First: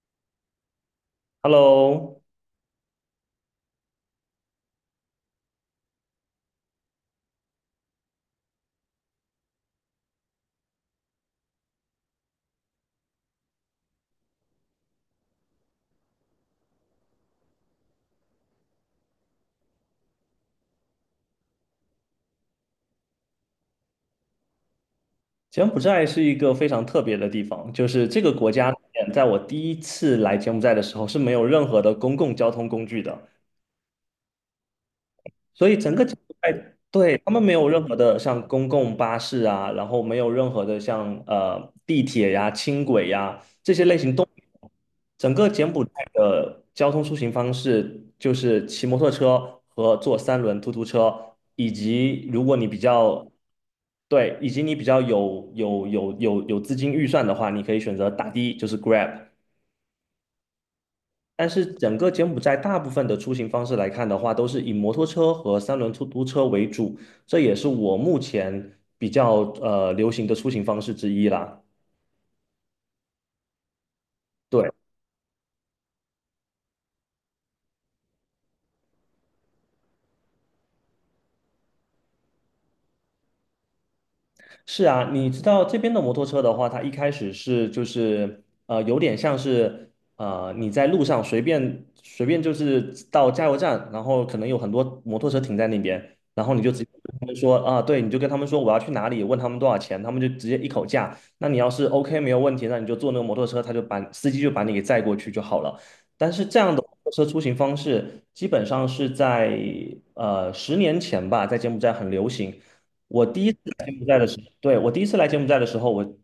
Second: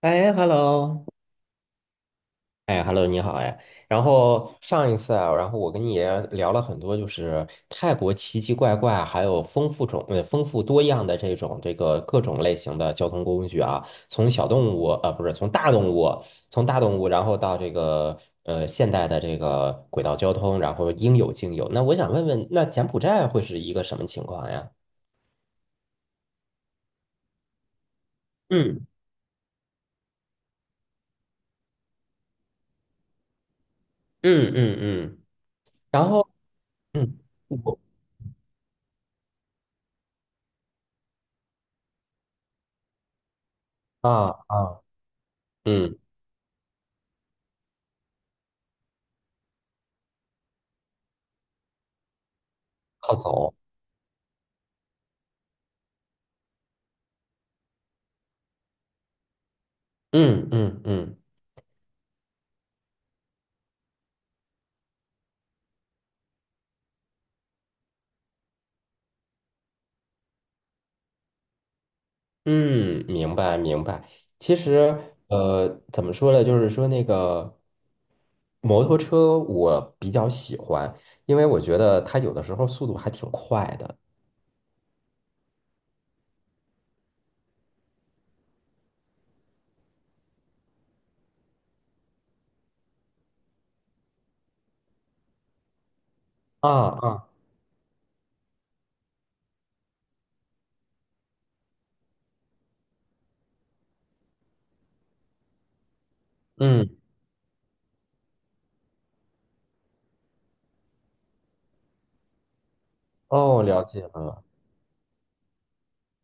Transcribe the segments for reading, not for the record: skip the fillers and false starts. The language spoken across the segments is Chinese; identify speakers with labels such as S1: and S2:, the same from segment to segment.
S1: 哎，hello，
S2: Hello，
S1: 哎，Hello，你好哎。然后上一次啊，然后我跟你也聊了很多，就是泰国奇奇怪怪，还有丰富多样的这种各种类型的交通工具啊，从小动物啊呃不是从大动物，从大动物然后到这个现代的这个轨道交通，然后应有尽有。那我想问问，那柬埔寨会是一个什么情况呀？
S2: 柬埔寨是一个非常特别的地方，就是这个国家里
S1: 嗯
S2: 面在我第一次来柬埔寨的时候是没有任何的公共交通工具的，
S1: 嗯嗯嗯。
S2: 所以整个
S1: 然
S2: 柬
S1: 后
S2: 埔寨对
S1: 嗯，
S2: 他们没有
S1: 我
S2: 任何的像公共巴士啊，然后没有任何的像地铁呀、轻轨呀这些类型都
S1: 啊
S2: 没有。
S1: 啊
S2: 整个柬埔寨
S1: 嗯，
S2: 的交通出行方式就是骑摩托车和坐三轮突突车，以及如果你比
S1: 靠
S2: 较
S1: 走。
S2: 对，以及你比较有资金预算的话，你可以选择打的，就是 Grab。
S1: 嗯嗯嗯
S2: 但是整个柬埔寨大部分的出行方式来看的话，都是以摩托车和三轮出租车为主，这也是我目前比较流行的出行方式之一啦。
S1: 嗯，明白明白。其
S2: 对。
S1: 实，怎么说呢？就是说那个摩托车，我比较喜欢，因为我觉得它有的时候速度还挺快的。
S2: 是啊，你知道这边的摩托车的话，它一开始是就是有点像是你在路上随便就是到加油站，然后可能有很多摩托车停在那边，然后你
S1: 啊
S2: 就直接跟他
S1: 啊。
S2: 们说啊，对，你就跟他们说我要去哪里，问他们多少钱，他们就直接一口价。那你要是 OK 没有问题，那你就坐那个摩托车，他就把司机就把你给载过去就好了。但是这样的摩
S1: 嗯。
S2: 托车出行方式，基本上是在10年前吧，在柬埔寨很流行。我第一次
S1: 哦，了
S2: 来柬
S1: 解
S2: 埔寨的时
S1: 了。
S2: 候对，我第一次来柬埔寨的时候，我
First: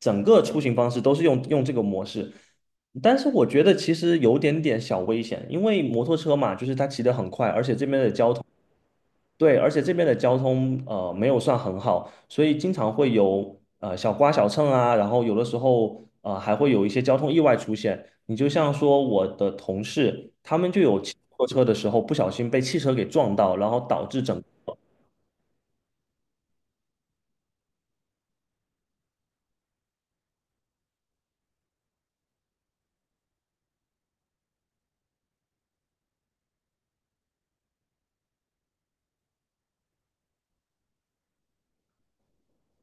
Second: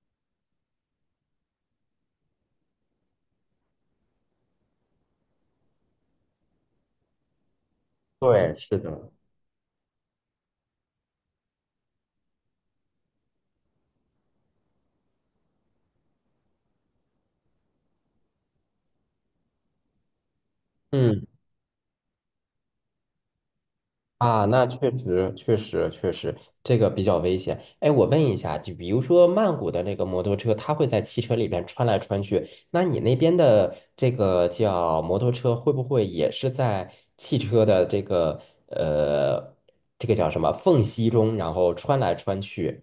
S2: 整个出行方式都是用这个模式，但是我觉得其实有点点小危险，因为摩托车嘛，就是它骑得很快，而且这边的交通，
S1: 对，是的。
S2: 对，而且这边的交通没有算很好，所以经常会有小刮小蹭啊，然后有的时候还会有一些交通意外出现。你就像说我的同事，他们就有骑
S1: 嗯。
S2: 摩托车的时候不小心被汽车给撞到，然后导致整。
S1: 啊，那确实，确实，确实，这个比较危险。哎，我问一下，就比如说曼谷的那个摩托车，它会在汽车里边穿来穿去，那你那边的这个叫摩托车，会不会也是在汽车的呃，这个叫什么缝隙中，然后穿来穿去？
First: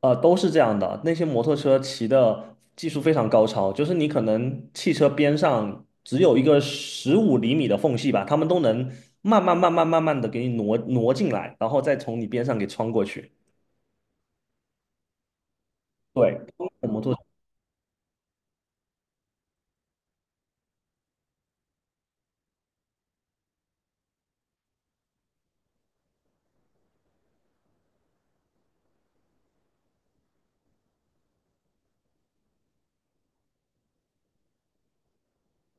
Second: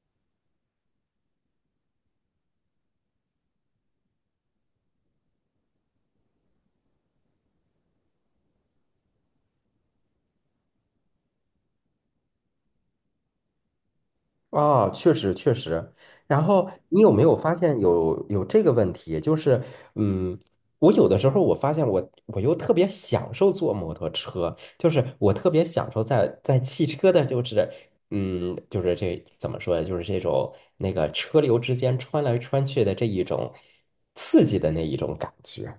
S2: 都是这样的。那些摩托车骑的技术非常高超，就是你可能汽车边上只有一个15厘米的缝隙吧，他们都能慢慢的给你挪挪进来，然后再从你边上给穿过去。
S1: 啊，确实确实。
S2: 对，
S1: 然
S2: 通
S1: 后
S2: 过摩
S1: 你有
S2: 托。
S1: 没有发现有这个问题？就是，嗯，我有的时候我发现我又特别享受坐摩托车，就是我特别享受在汽车的，就是,怎么说呢？就是这种那个车流之间穿来穿去的这一种刺激的那一种感觉。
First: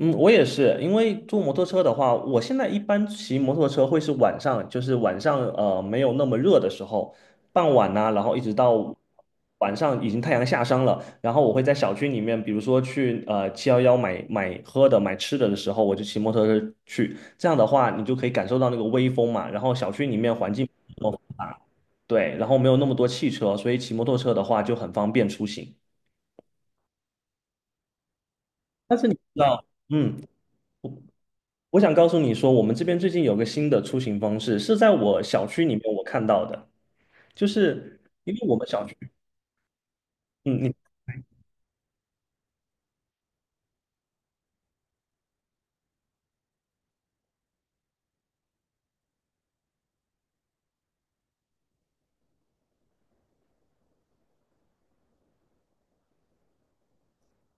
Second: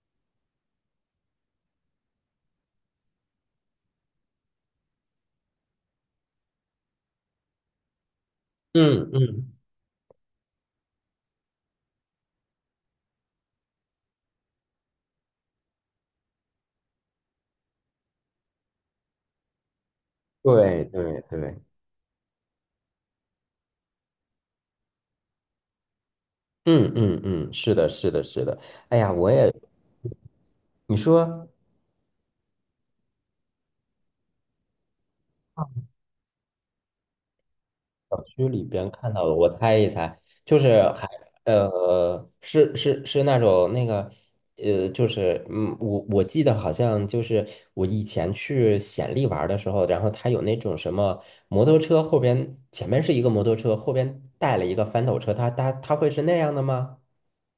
S2: 嗯，我也是，因为坐摩托车的话，我现在一般骑摩托车会是晚上，就是晚上没有那么热的时候，傍晚呐、然后一直到
S1: 嗯嗯，
S2: 晚上已经太阳下山了，然后我会在小区里面，比如说去711买买喝的、买吃的的时候，我就骑摩托车去，这样的话你就可以感受到那个微风嘛，然后小区里面环境。
S1: 对
S2: 哦，
S1: 对对，
S2: 对，然后没有那么多汽车，所以骑摩托车的话就很方便出行。
S1: 嗯嗯嗯，是的，是的，是的。
S2: 但
S1: 哎
S2: 是
S1: 呀，
S2: 你知
S1: 我也，
S2: 道，嗯，
S1: 你说。
S2: 我想告诉你说，我们这边最近有个新的出行方式，是在我小区里面我看到的，就是
S1: 小
S2: 因为
S1: 区
S2: 我
S1: 里
S2: 们小
S1: 边
S2: 区，
S1: 看到的，我猜一猜，就
S2: 嗯，你
S1: 是还呃，是是是那种那个,我记得好像就是我以前去显利玩儿的时候，然后他有那种什么摩托车后边前面是一个摩托车，后边带了一个翻斗车，他会是那样的吗？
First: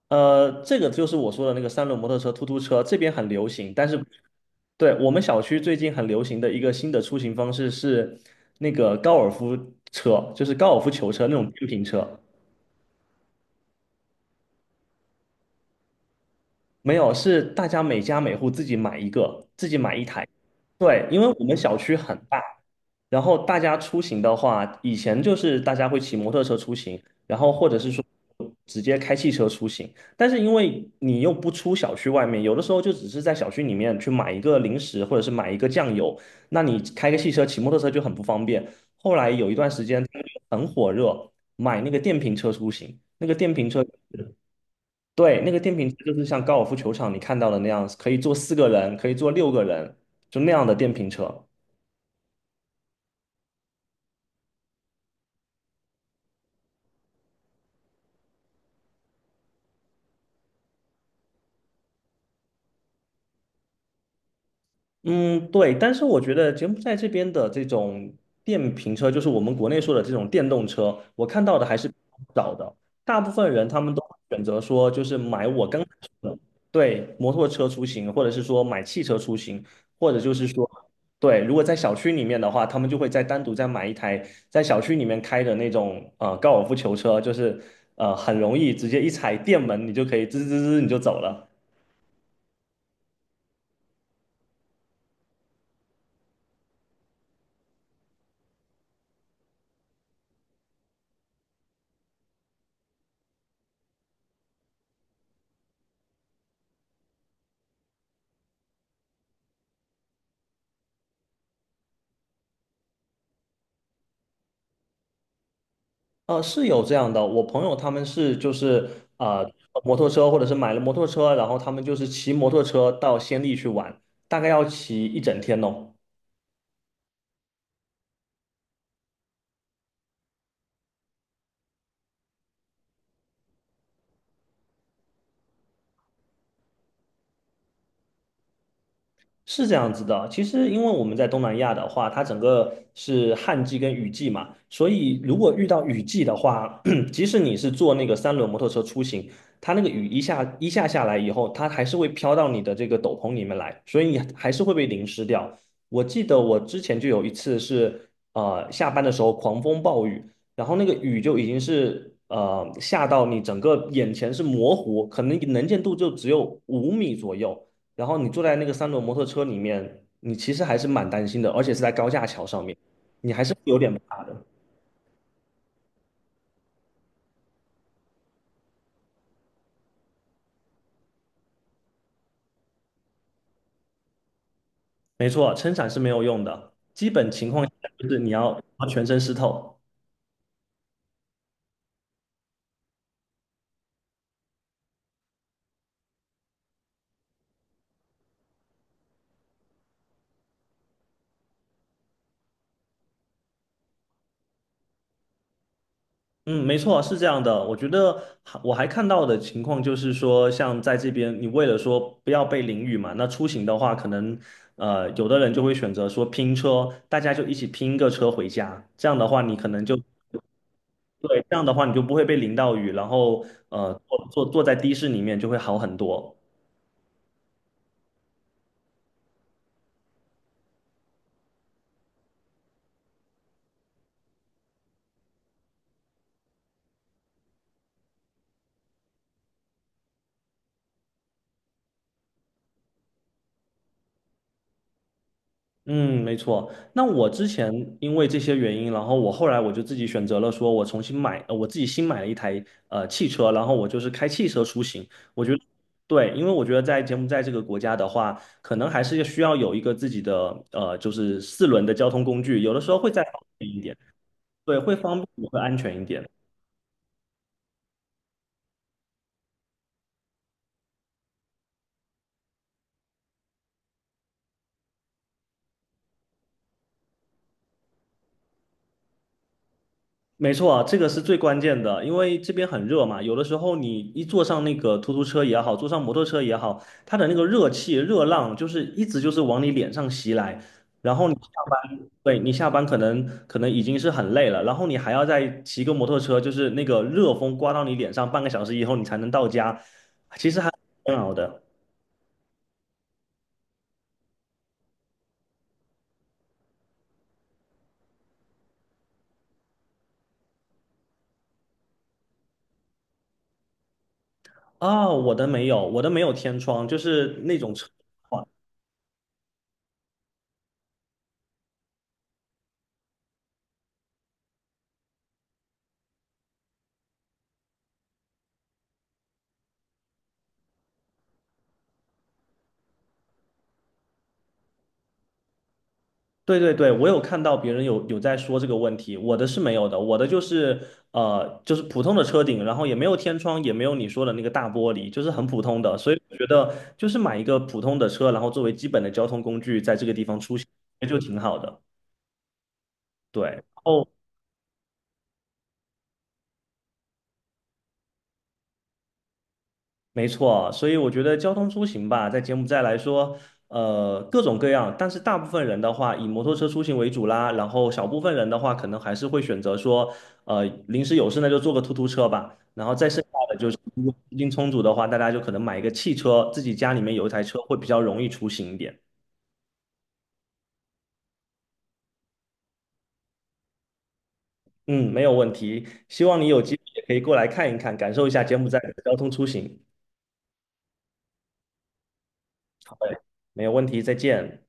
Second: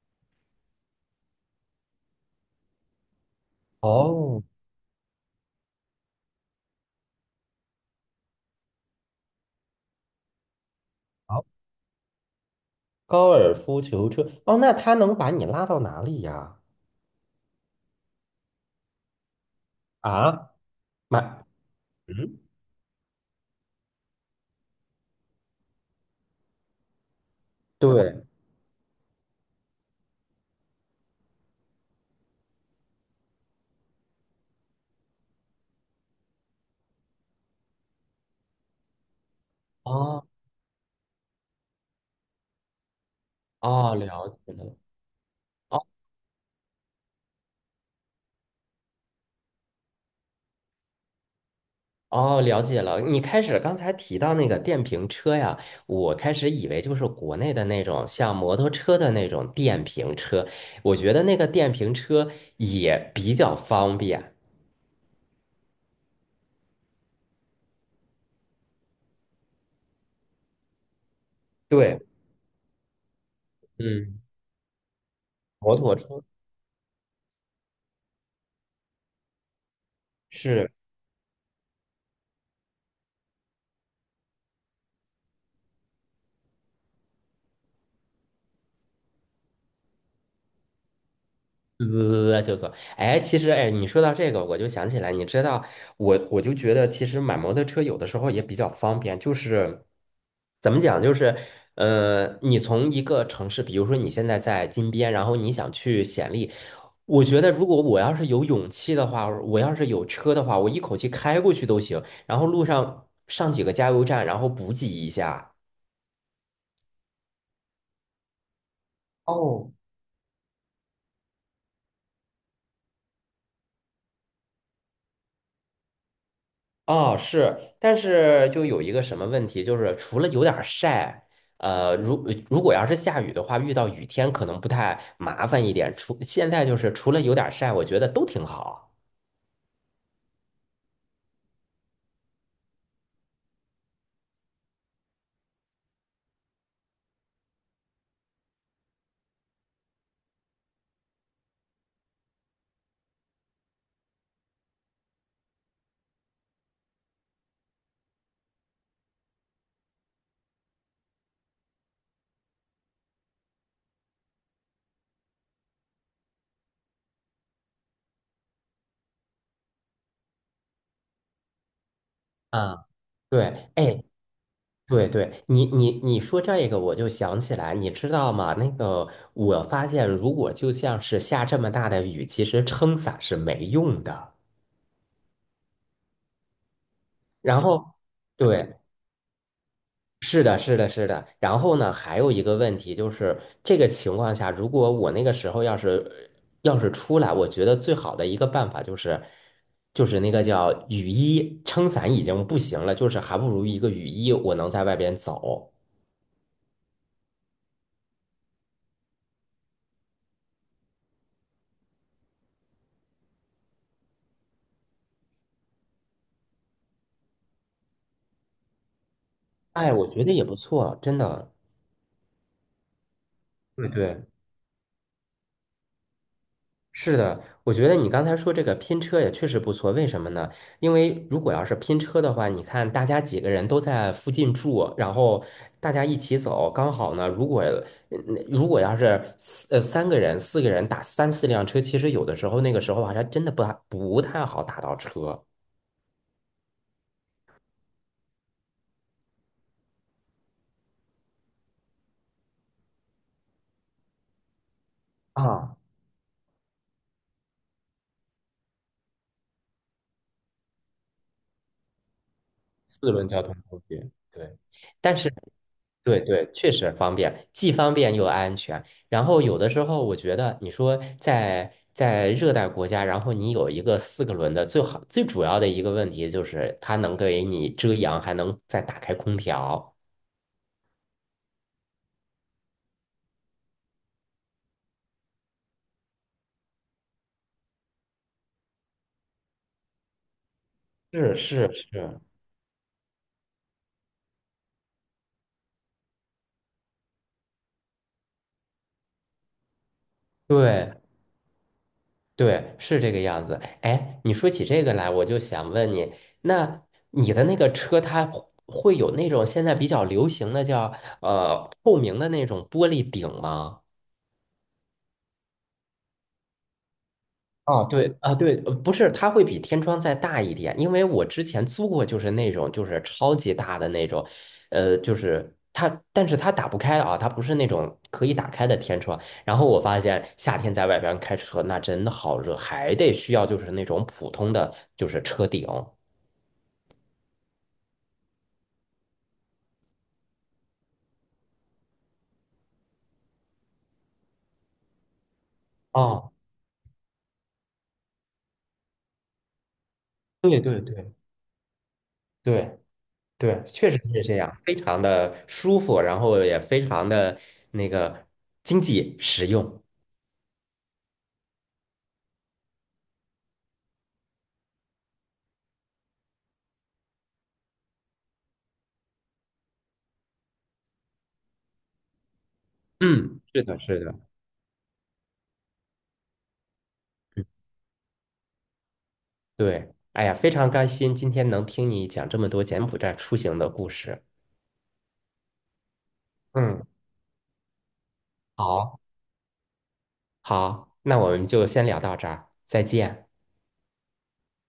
S2: 这个就是我说的那个三轮摩托车、突突车，这边很流行，但是
S1: 哦，
S2: 对，我们小区最近很流行的一个新的出行方式是那个高尔夫车，就是高尔夫球车那
S1: 好，
S2: 种电瓶车，
S1: 高尔夫球车，哦，那他能把你拉到哪里呀？
S2: 没有，是大家每家每户自己买一个，自己买一台。
S1: 啊，
S2: 对，因为我
S1: 买，
S2: 们小区很
S1: 嗯，
S2: 大，然后大家出行的话，以前就是大家会骑摩托车出行，然后或者是说
S1: 对，
S2: 直接开汽车出行。但是因为你又不出小区外面，有的时候就只是在小区里面去买一个零食或者是买一个酱油，那你开个汽车、骑摩托车就很不方便。后来有一段时间他们
S1: 哦
S2: 就很火热，买那个电瓶车出行，那个电瓶车。
S1: 哦，了解了。
S2: 对，那个电瓶车就是像高尔夫球场你看到的那样，可以坐四个人，可以坐六个人，就那样的电瓶车。
S1: 哦，了解了。你开始刚才提到那个电瓶车呀，我开始以为就是国内的那种像摩托车的那种电瓶车，我觉得那个电瓶车也比较方便。
S2: 嗯，对，但是我觉得柬埔寨这边的这种电瓶车，就是我们国内说的这种电动车，我看到的还是比
S1: 对，
S2: 较少的。大部分人他们都会
S1: 嗯，
S2: 选择说，就是买我
S1: 摩
S2: 刚才
S1: 托车
S2: 说的，对，摩托车出行，或者是说买汽车出行，或者就是说，
S1: 是。
S2: 对，如果在小区里面的话，他们就会再单独再买一台在小区里面开的那种高尔夫球车，就是很容易直接一踩电门，你就可以滋滋滋你就走了。
S1: 滋就走。哎，其实哎，你说到这个，我就想起来，你知道，我就觉得，其实买摩托车有的时候也比较方便，就是怎么讲，就是,你从一个城市，比如说你现在在金边，然后你想去显利，我觉得如果我要是有勇气的话，我要是有车的话，我一口气开过去都行，然后路上上几个加油站，然后补给一下。
S2: 是有这样的，我朋友他们是就是呃
S1: 哦，
S2: 摩托车或者是买了摩托车，然后他们就是骑摩托车到仙力去玩，大概要骑一整天哦。
S1: 哦，是，但是就有一个什么问题，就是除了有点儿晒，如果要是下雨的话，遇到雨天可能不太麻烦一点。除现在就是除了有点儿晒，我觉得都挺好。
S2: 是这样子的，其实因为我们在东南亚的话，它整个是旱季跟雨季嘛，所以如果遇到雨季的话，即使你是坐那个三轮摩托车出行，它那个雨一下一下下来以后，它还是会飘到你的这个斗篷里面来，所以你还是会被淋湿掉。我记得我之前就有一次是，下班的时候狂风暴雨，然后那个雨就已经是下到你整个眼前是模糊，可能能见度就只有5米左右。然后你坐在那个三轮摩托车里面，你其实还是蛮担心的，而且是在高架桥上面，
S1: 啊，
S2: 你还
S1: 对，
S2: 是有点，
S1: 哎，对对，你说这个，我就想起来，你知道吗？那个，我发现如果就像是下这么大的雨，其实撑伞是没用的。
S2: 没错，撑伞是没有用的。基本情
S1: 然
S2: 况下
S1: 后，
S2: 就是你要
S1: 对，
S2: 要全身湿透。
S1: 是的，是的，是的。然后呢，还有一个问题就是，这个情况下，如果我那个时候要是出来，我觉得最好的一个办法就是，就是那个叫雨衣，撑伞已经不行了，就是还不如一个雨衣，我能在外边走。
S2: 嗯，没错，是这样的。我还看到的情况就是说，像在这边，你为了说不要被淋雨嘛，那出行的话，可能有的人就会选择说拼车，大家就一起拼一个车回家。这样的话，你可能
S1: 哎，
S2: 就
S1: 我觉得也不错，真
S2: 对，
S1: 的。
S2: 这样的话你就不会被淋到雨，然后
S1: 对对。
S2: 坐在的士里面就会好很多。
S1: 是的，我觉得你刚才说这个拼车也确实不错。为什么呢？因为如果要是拼车的话，你看大家几个人都在附近住，然后大家一起走，刚好呢。如果嗯如果要是三个人、四个人打三四辆车，其实有的时候那个时候好像真的不太好打到车，
S2: 嗯，没错。那我之前因为这些原因，然后我后来我就自己选择了，说我重新买，我自己新买了一台汽车，然后我就是开汽车出行。我觉得
S1: 啊，
S2: 对，因为我觉得在柬埔寨这个国家的话，可能还是需要有一个自己的就是四轮的交通工具，有的时候会
S1: 四
S2: 再
S1: 轮
S2: 方
S1: 交通
S2: 便一
S1: 工
S2: 点，
S1: 具。对，
S2: 对，会方
S1: 但
S2: 便
S1: 是
S2: 也会安全一
S1: 对
S2: 点。
S1: 对，确实方便，既方便又安全。然后有的时候，我觉得你说在热带国家，然后你有一个四个轮的，最好最主要的一个问题就是它能给你遮阳，还能再打开空调。
S2: 没错啊，这个是最关键的，因为这边很热嘛，有的时候你一坐上那个突突车也好，坐上摩托车也好，它的那个热气、热浪就是一直就是往你脸上袭来，然后你
S1: 是
S2: 下
S1: 是
S2: 班，
S1: 是，
S2: 对，你下班可能已经是很累了，然后你还要再骑个摩托车，就是那个热风刮到你脸上，半个小时以后你才能到家，
S1: 对
S2: 煎熬的。
S1: 对，是这个样子。哎，你说起这个来，我就想问你，那你的那个车，它会有那种现在比较流行的叫透明的那种玻璃顶吗？
S2: 我的没有天窗，就是那种。
S1: 啊，
S2: 车。
S1: 对啊，对，不是，它会比天窗再大一点，因为我之前租过，就是那种就是超级大的那种，就是它，但是它打不开啊，它不是那种可以打开的天窗。然后我发现夏天在外边开车那真的好热，还得需要就是那种普通的就是车顶。
S2: 对对对，我有看到别人有在说这个问题，我的是没有的，我的就是就是普通的车顶，然后也没有天窗，也没有你说的那个大玻璃，就是很普通的，所以
S1: 啊，
S2: 我觉得就是买一个普通的车，然后作为基本的交通工具，在这个地方出
S1: 对
S2: 行
S1: 对对，
S2: 就挺好的。
S1: 对
S2: 对，然
S1: 对，确实
S2: 后。
S1: 是这样，非常的舒服，然后也非常的那个经济实用。
S2: 没错，所以我觉得交通出行吧，在柬埔寨来说，各种各样，但是大部分人的话以摩托车出行为主啦，然后小部分人的话，可能还是会选择说，临时有事那就坐个突突车吧，然后再剩下
S1: 嗯，
S2: 的
S1: 是
S2: 就是
S1: 的，
S2: 如
S1: 是
S2: 果
S1: 的。
S2: 资金充足的话，大家就可能买一个汽车，自己家里面有一台车会比较容易出行一点。
S1: 对，哎呀，非常开心今天能听你讲这么多柬埔寨出行的故事。
S2: 嗯，没有问题，希望你有机会
S1: 嗯，
S2: 也可以过来看一看，感受一下柬埔寨的
S1: 好，
S2: 交通出行。
S1: 好，那我们就先聊到这儿，再
S2: 好的，
S1: 见。
S2: 没有问题，再见。